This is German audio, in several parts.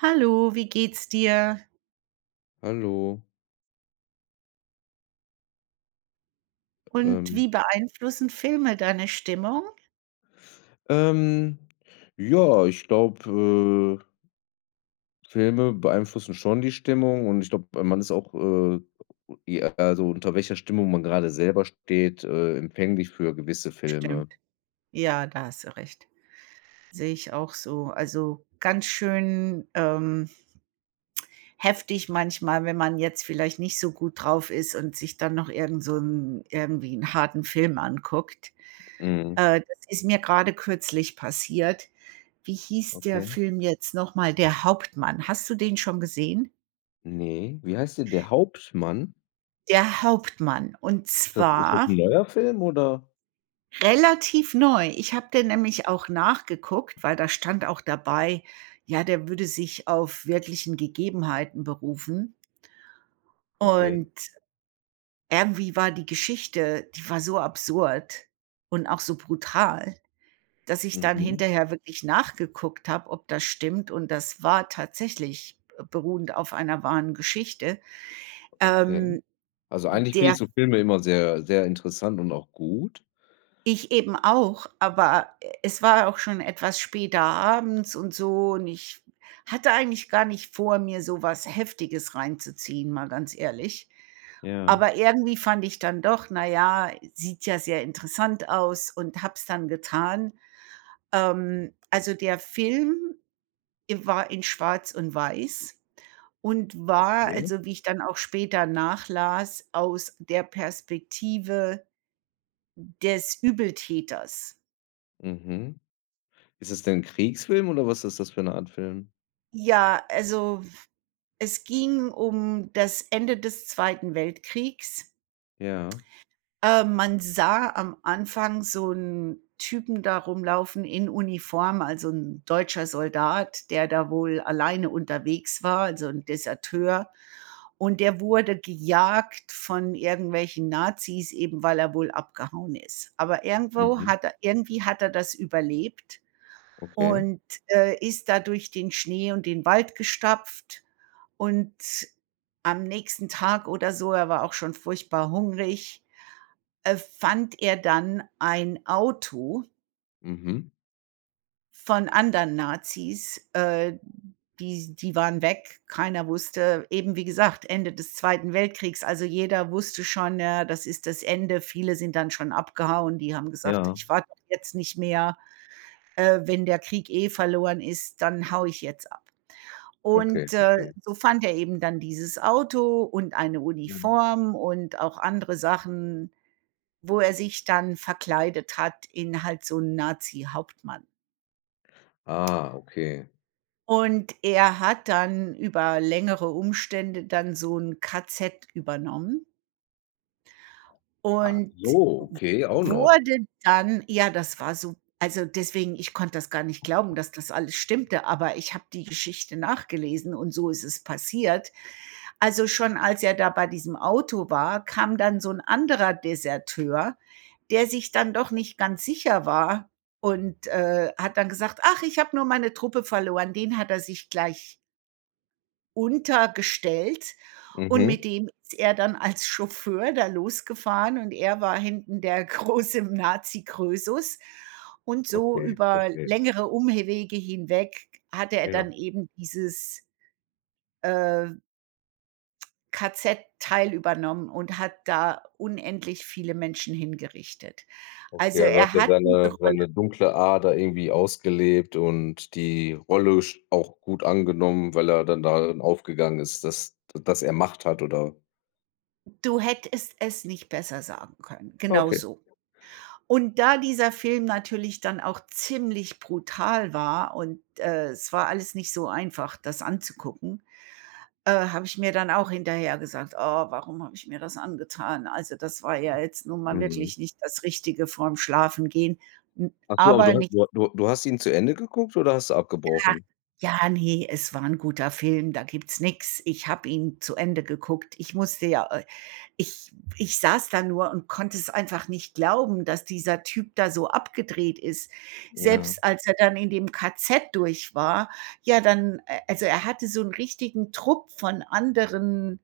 Hallo, wie geht's dir? Hallo. Und Ähm, wie beeinflussen Filme deine Stimmung? ähm, ja, ich glaube, Filme beeinflussen schon die Stimmung und ich glaube, man ist auch, ja, also unter welcher Stimmung man gerade selber steht, empfänglich für gewisse Stimmt. Filme. Ja, da hast du recht. Sehe ich auch so. Also, ganz schön, heftig manchmal, wenn man jetzt vielleicht nicht so gut drauf ist und sich dann noch irgend so 'n irgendwie einen harten Film anguckt. Mhm. Das ist mir gerade kürzlich passiert. Wie hieß der Okay. Film jetzt noch mal? Der Hauptmann. Hast du den schon gesehen? Ne, wie heißt der? Der Hauptmann? Der Hauptmann. Und Ist das ein zwar neuer Film oder? relativ neu. Ich habe den nämlich auch nachgeguckt, weil da stand auch dabei, ja, der würde sich auf wirklichen Gegebenheiten berufen. Okay. Und irgendwie war die Geschichte, die war so absurd und auch so brutal, dass ich dann Mhm. hinterher wirklich nachgeguckt habe, ob das stimmt. Und das war tatsächlich beruhend auf einer wahren Geschichte. Okay. Ähm, Also, eigentlich finde der ich so Filme immer sehr, sehr interessant und auch gut. Ich eben auch, aber es war auch schon etwas später abends und so und ich hatte eigentlich gar nicht vor, mir so was Heftiges reinzuziehen, mal ganz ehrlich. Ja. Aber irgendwie fand ich dann doch, na ja, sieht ja sehr interessant aus und hab's dann getan. Also, der Film war in Schwarz und Weiß und war Okay. also, wie ich dann auch später nachlas, aus der Perspektive des Übeltäters. Mhm. Ist es denn 'n Kriegsfilm oder was ist das für 'ne Art Film? Ja, also es ging um das Ende des Zweiten Weltkriegs. Ja. Man sah am Anfang so einen Typen da rumlaufen in Uniform, also 'n deutscher Soldat, der da wohl alleine unterwegs war, also ein Deserteur. Und der wurde gejagt von irgendwelchen Nazis, eben weil er wohl abgehauen ist. Aber irgendwo Mhm. hat er das überlebt Okay. und, ist da durch den Schnee und den Wald gestapft und am nächsten Tag oder so, er war auch schon furchtbar hungrig, fand er dann ein Auto Mhm. von anderen Nazis, die waren weg. Keiner wusste, eben wie gesagt, Ende des Zweiten Weltkriegs. Also, jeder wusste schon, ja, das ist das Ende. Viele sind dann schon abgehauen. Die haben gesagt: Ja. „Ich warte jetzt nicht mehr. Wenn der Krieg eh verloren ist, dann hau ich jetzt ab.“ Okay, Und, verstehe. so fand er eben dann dieses Auto und eine Mhm. Uniform und auch andere Sachen, wo er sich dann verkleidet hat in halt so 'n Nazi-Hauptmann. Ah, okay. Und er hat dann über längere Umstände dann so 'n KZ übernommen. Ach Und so, okay, auch noch. wurde dann, ja, das war so, also, deswegen, ich konnte das gar nicht glauben, dass das alles stimmte, aber ich habe die Geschichte nachgelesen und so ist es passiert. Also, schon als er da bei diesem Auto war, kam dann so ein anderer Deserteur, der sich dann doch nicht ganz sicher war und, hat dann gesagt: „Ach, ich habe nur meine Truppe verloren.“ Den hat er sich gleich untergestellt und Mhm. mit dem ist er dann als Chauffeur da losgefahren und er war hinten der große Nazi Krösus. Und so Okay, über verstehe. längere Umwege hinweg hatte er Ja. dann eben dieses, äh, KZ teil übernommen und hat da unendlich viele Menschen hingerichtet. Okay, Also, also hat er er hat diese seine Rolle, seine dunkle Ader irgendwie ausgelebt und die Rolle sch auch gut angenommen, weil er dann darin aufgegangen ist, dass er Macht hat oder du hättest es nicht besser sagen können. Genau okay. so. Und da dieser Film natürlich dann auch ziemlich brutal war und, es war alles nicht so einfach, das anzugucken, habe ich mir dann auch hinterher gesagt: „Oh, warum habe ich mir das angetan?“ Also, das war ja jetzt nun mal Mhm. wirklich nicht das Richtige vorm Schlafengehen. N Ach so, aber du aber ha nicht du du du hast ihn zu Ende geguckt oder hast du abgebrochen? ja, ne, es war 'n guter Film, da gibt's nix. Ich habe ihn zu Ende geguckt. Ich musste ja, Ich ich saß da nur und konnte es einfach nicht glauben, dass dieser Typ da so abgedreht ist. Ja. Selbst als er dann in dem KZ durch war, ja, dann also er hatte so einen richtigen Trupp von anderen,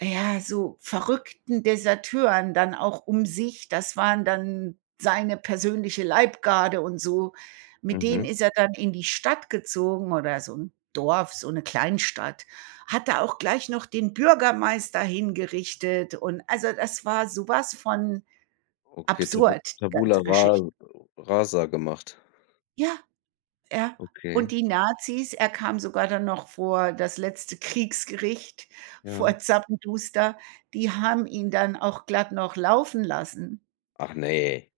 ja, so verrückten Deserteuren dann auch um sich. Das waren dann seine persönliche Leibgarde und so. Mit denen Mhm. ist er dann in die Stadt gezogen oder so ein Dorf, so eine Kleinstadt. Hat da auch gleich noch den Bürgermeister hingerichtet und also, das war sowas von Okay, Tabu absurd, die Tabula ganze Ra Geschichte. Rasa gemacht. Ja. Ja. Und Okay, die Nazis, er kam sogar dann noch vor das letzte Kriegsgericht, ja. vor Zappenduster, die haben ihn dann auch glatt noch laufen lassen. Ach ne,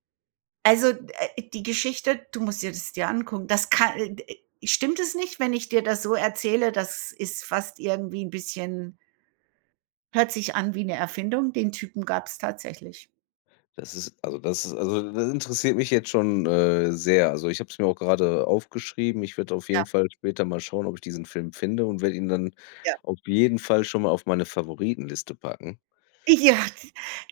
Also, die Geschichte, du musst dir das dir angucken, das kann d stimmt es nicht, wenn ich dir das so erzähle? Das ist fast irgendwie 'n bisschen, hört sich an wie 'ne Erfindung. Den Typen gab's tatsächlich. das ist also, das interessiert mich jetzt schon, sehr. Also, ich habe es mir auch grade aufgeschrieben. Ich werde auf Ja, jeden Fall später mal schauen, ob ich diesen Film finde und werde ihn dann ja. auf jeden Fall schon mal auf meine Favoritenliste packen. Ja,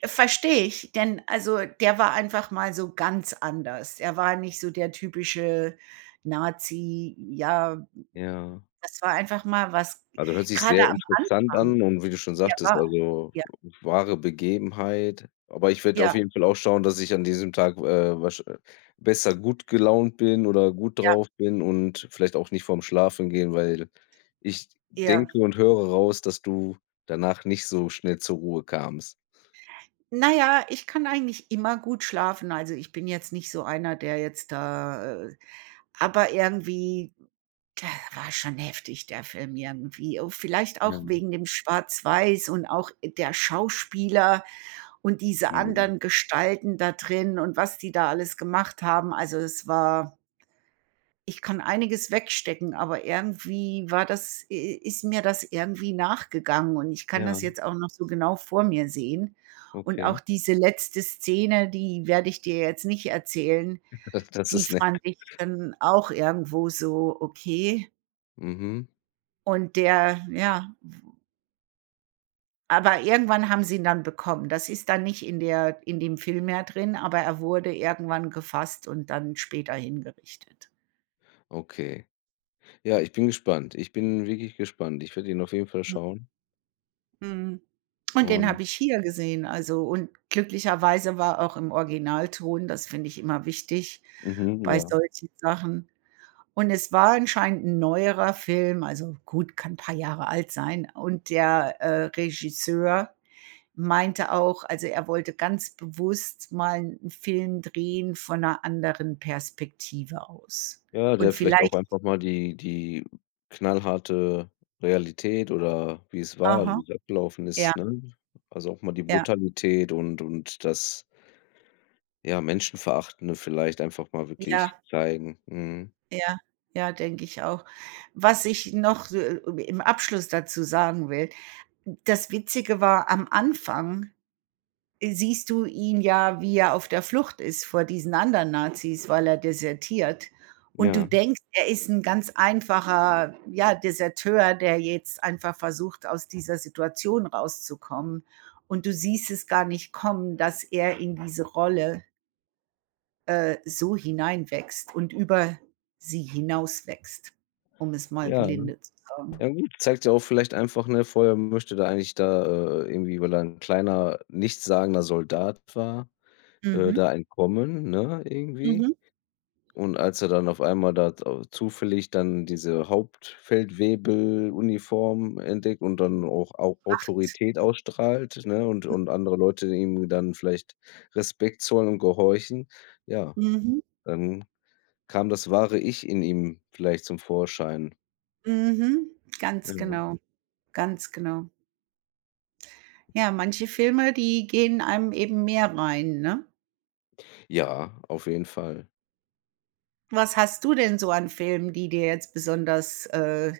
verstehe ich, denn also, der war einfach mal so ganz anders. Er war nicht so der typische Nazi. Ja, Ja. das war einfach mal was, Also, hört sich grade sehr am interessant Anfang. an und wie du schon Ja, sagtest, war also, ja, wahre Begebenheit. Aber ich werde auf ja, jeden Fall auch schauen, dass ich an diesem Tag, wasch besser gut gelaunt bin oder gut ja, drauf bin und vielleicht auch nicht vorm Schlafen gehen, weil ich ja. denke und höre raus, dass du danach nicht so schnell zur Ruhe kamst. Na ja, ich kann eigentlich immer gut schlafen. Also, ich bin jetzt nicht so einer, der jetzt da aber irgendwie, der war schon heftig, der Film irgendwie. Oh, vielleicht Ja, auch wegen dem Schwarz-Weiß und auch der Schauspieler und diese mhm. anderen Gestalten da drin und was die da alles gemacht haben. Also, es war, ich kann einiges wegstecken, aber irgendwie war das i ist mir das irgendwie nachgegangen und ich kann Ja, das jetzt auch noch so genau vor mir sehen. Und okay. auch diese letzte Szene, die werde ich dir jetzt nicht erzählen, Das die ist nett. fand ich dann auch irgendwo so okay. Mhm, Und der, ja, aber irgendwann haben sie ihn dann bekommen. Das ist dann nicht in der in dem Film mehr drin, aber er wurde irgendwann gefasst und dann später hingerichtet. okay. Ja, ich bin gespannt. Ich bin wirklich gespannt. Ich werde ihn auf jeden Fall schauen Mhm. Und den und habe ich hier gesehen, also, und glücklicherweise war auch im Originalton, das finde ich immer wichtig mhm, bei ja. solchen Sachen. Und es war anscheinend 'n neuerer Film, also gut, kann 'n paar Jahre alt sein. Und der, Regisseur meinte auch, also er wollte ganz bewusst mal 'n Film drehen von 'ner anderen Perspektive aus. Ja, Und der vielleicht auch vielleicht, einfach mal die knallharte Realität oder wie es war, aha, wie es abgelaufen ja, ist, ne? Also, auch mal die ja, Brutalität und das, ja, Menschenverachtende vielleicht einfach mal wirklich ja. zeigen. Mhm. Ja, ja, denke ich auch. Was ich noch, so, um im Abschluss dazu sagen will, das Witzige war, am Anfang siehst du ihn ja, wie er auf der Flucht ist vor diesen anderen Nazis, weil er desertiert. Und du Ja, denkst, er ist ein ganz einfacher, ja, Deserteur, der jetzt einfach versucht, aus dieser Situation rauszukommen. Und du siehst es gar nicht kommen, dass er in diese Rolle so hineinwächst und über sie hinauswächst, um es mal ja. gelinde zu sagen. Ja gut, zeigt ja auch vielleicht einfach, ne, vorher möchte da eigentlich da, irgendwie, weil er 'n kleiner, nichtssagender Soldat war, Mhm. da entkommen, ne, irgendwie. Mhm. Und als er dann auf einmal da au zufällig dann diese Hauptfeldwebeluniform entdeckt und dann auch Au Autorität ausstrahlt, ne, und andere Leute ihm dann vielleicht Respekt zollen und gehorchen, ja, Mhm. dann kam das wahre Ich in ihm vielleicht zum Vorschein. Mhm. Ganz Ja. genau, ganz genau. Ja, manche Filme, die gehen einem eben mehr rein, ne? Ja, auf jeden Fall. Was hast du denn so an Filmen, die dir jetzt besonders,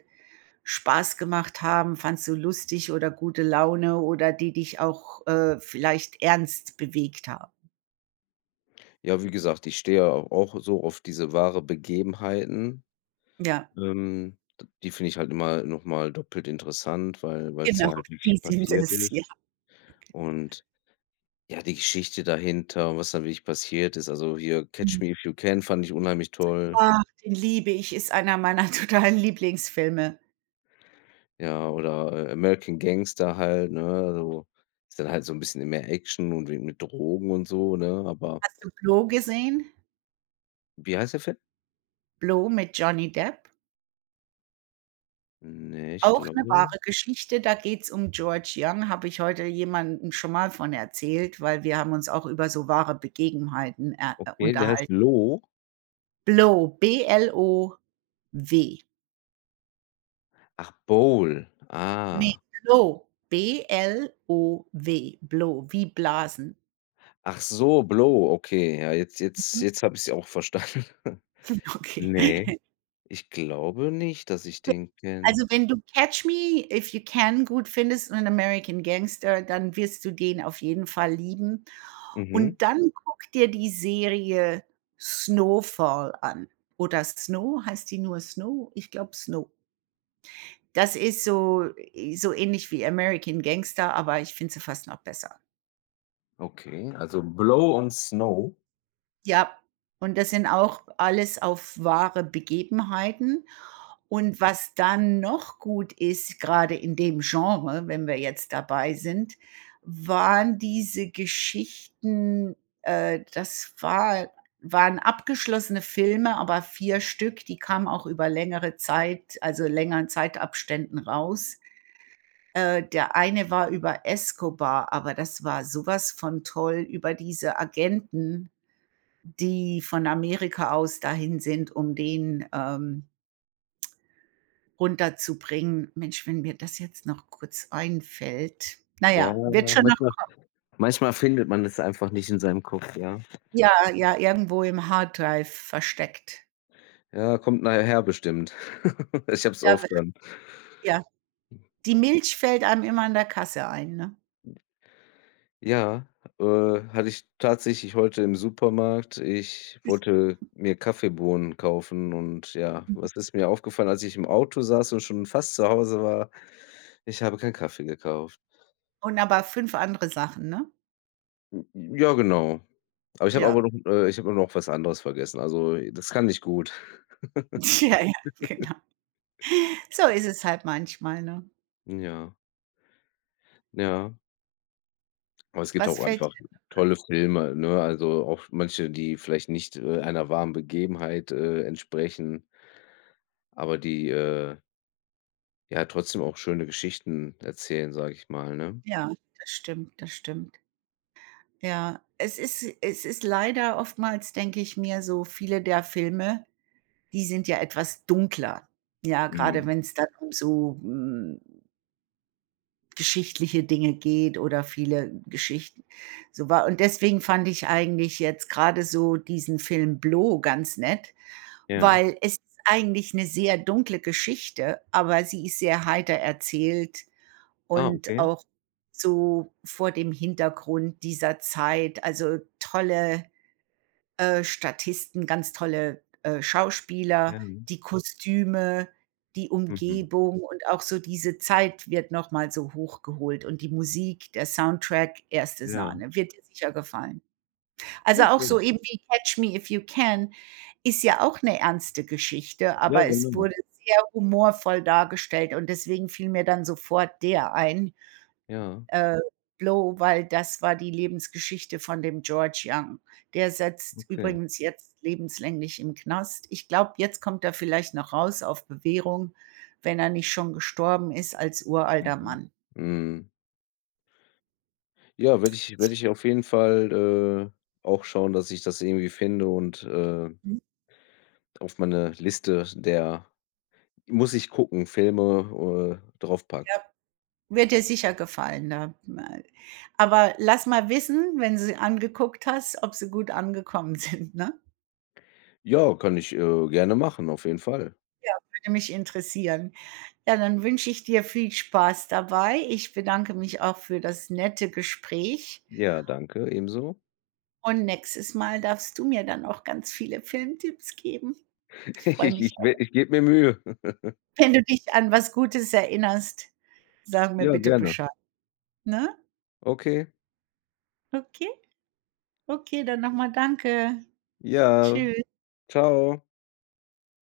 Spaß gemacht haben? Fandst du lustig oder gute Laune oder die dich auch, vielleicht ernst bewegt haben? Ja, wie gesagt, ich stehe ja au auch so auf diese wahre Begebenheiten. Ja, D die finde ich halt immer noch mal doppelt interessant, weil es ja genau, halt die wirklich sind passiert es, ist. ja. Und ja, die Geschichte dahinter und was da wirklich passiert ist. Also, hier „Catch Me if You Can“ fand ich unheimlich toll, Ach, den liebe ich, ist einer meiner totalen Lieblingsfilme. ja, oder, „American Gangster“ halt, ne? Also, ist dann halt so ein bisschen mehr Action und we mit Drogen und so, ne? Aber Hast du Blow gesehen? wie heißt der Film? Blow mit Johnny Depp? Ne, ich Auch 'ne glaube wahre Geschichte, da geht's um George Young, habe ich heute jemandem schon mal von erzählt, weil wir haben uns auch über so wahre Begebenheiten, okay, der heißt unterhalten. „Blow“? Blow, B-L-O-W. Ach, „Bowl“. Ne, Ah. Blow, B-L-O-W, Blow, wie Blasen. Ach so, „Blow“, okay. Ja, jetzt jetzt Mhm. jetzt habe ich es auch verstanden. Okay. Ne, ich glaube nicht, dass ich den kenne. Also, wenn du „Catch Me If You Can“ gut findest und „American Gangster“, dann wirst du den auf jeden Fall lieben. Mhm. Und dann guck dir die Serie „Snowfall“ an oder „Snow“, heißt die nur „Snow“? Ich glaube „Snow“. Das ist so so ähnlich wie „American Gangster“, aber ich finde sie fast noch besser. Okay, also Blow und Snow. Ja, und das sind auch alles auf wahre Begebenheiten. Und was dann noch gut ist, gerade in dem Genre, wenn wir jetzt dabei sind, waren diese Geschichten, das war waren abgeschlossene Filme, aber 4 Stück, die kamen auch über längere Zeit, also längeren Zeitabständen raus. Der eine war über Escobar, aber das war sowas von toll über diese Agenten, die von Amerika aus dahin sind, um den, runterzubringen. Mensch, wenn mir das jetzt noch kurz einfällt. Na Ja, ja, wird schon noch, manchmal manchmal findet man es einfach nicht in seinem Kopf, ja. ja, ja, irgendwo im Harddrive versteckt. Ja, kommt nachher bestimmt. Ich habe es Ja, oft w dann. ja. Die Milch fällt einem immer an der Kasse ein, ne? Ja, äh, hatte ich tatsächlich heute im Supermarkt. Ich wollte mir Kaffeebohnen kaufen und ja, was ist mir aufgefallen, als ich im Auto saß und schon fast zu Hause war? Ich habe keinen Kaffee gekauft. Und aber 5 andere Sachen, ne? Ja, genau. Aber ich habe aber Ja. noch ich habe noch was anderes vergessen. Also, das kann nicht gut. Ja, ja, genau. So ist es halt manchmal, ne? Ja, ja. Aber es gibt Was auch fällt einfach dir, tolle Filme, ne? Also, auch manche, die vielleicht nicht, einer wahren Begebenheit, entsprechen, aber die, ja, trotzdem auch schöne Geschichten erzählen, sage ich mal, ne? ja, das stimmt, das stimmt. Ja, es ist leider oftmals, denke ich mir, so viele der Filme, die sind ja etwas dunkler. Ja, gerade Mhm. wenn es dann um so, hm, geschichtliche Dinge geht oder viele Geschichten so war. Und deswegen fand ich eigentlich jetzt gerade so diesen Film „Blow“ ganz nett, Ja. weil es ist eigentlich eine sehr dunkle Geschichte, aber sie ist sehr heiter erzählt Ah, und okay. auch so vor dem Hintergrund dieser Zeit, also tolle Statisten, ganz tolle, Ja. Schauspieler, die Kostüme, die Mhm. Umgebung und auch so diese Zeit wird noch mal so hochgeholt und die Musik, der Soundtrack, erste Ja. Sahne, wird dir sicher gefallen. Also, auch Okay. so eben wie „Catch Me If You Can“ ist ja auch 'ne ernste Geschichte, Ja, aber es genau. wurde sehr humorvoll dargestellt und deswegen fiel mir dann sofort der ein. Ja, Äh, Blow, weil das war die Lebensgeschichte von dem George Young. Der sitzt okay. übrigens jetzt lebenslänglich im Knast. Ich glaube, jetzt kommt er vielleicht noch raus auf Bewährung, wenn er nicht schon gestorben ist als uralter Mhm. Mann. Mhm. Ja, werde ich auf jeden Fall, auch schauen, dass ich das irgendwie finde und, Mhm. auf meine Liste der Muss ich gucken, Filme, drauf Wird dir sicher gefallen, da äh, aber lass mal wissen, wenn du sie angeguckt hast, ob sie gut angekommen sind, ne? Ja, kann ich, gerne machen, auf jeden Fall. Würde mich interessieren. Ja, dann wünsche ich dir viel Spaß dabei. Ich bedanke mich auch für das nette Gespräch. Ja, danke, ebenso. Und nächstes Mal darfst du mir dann auch ganz viele Filmtipps geben. Ich Ich freue ich mich auch. ich gebe mir Mühe. Wenn du dich an was Gutes erinnerst, sag mir Ja, bitte gerne. Bescheid, ne? Okay. Okay, okay, dann noch mal danke. Ja, Tschüss. Ciao.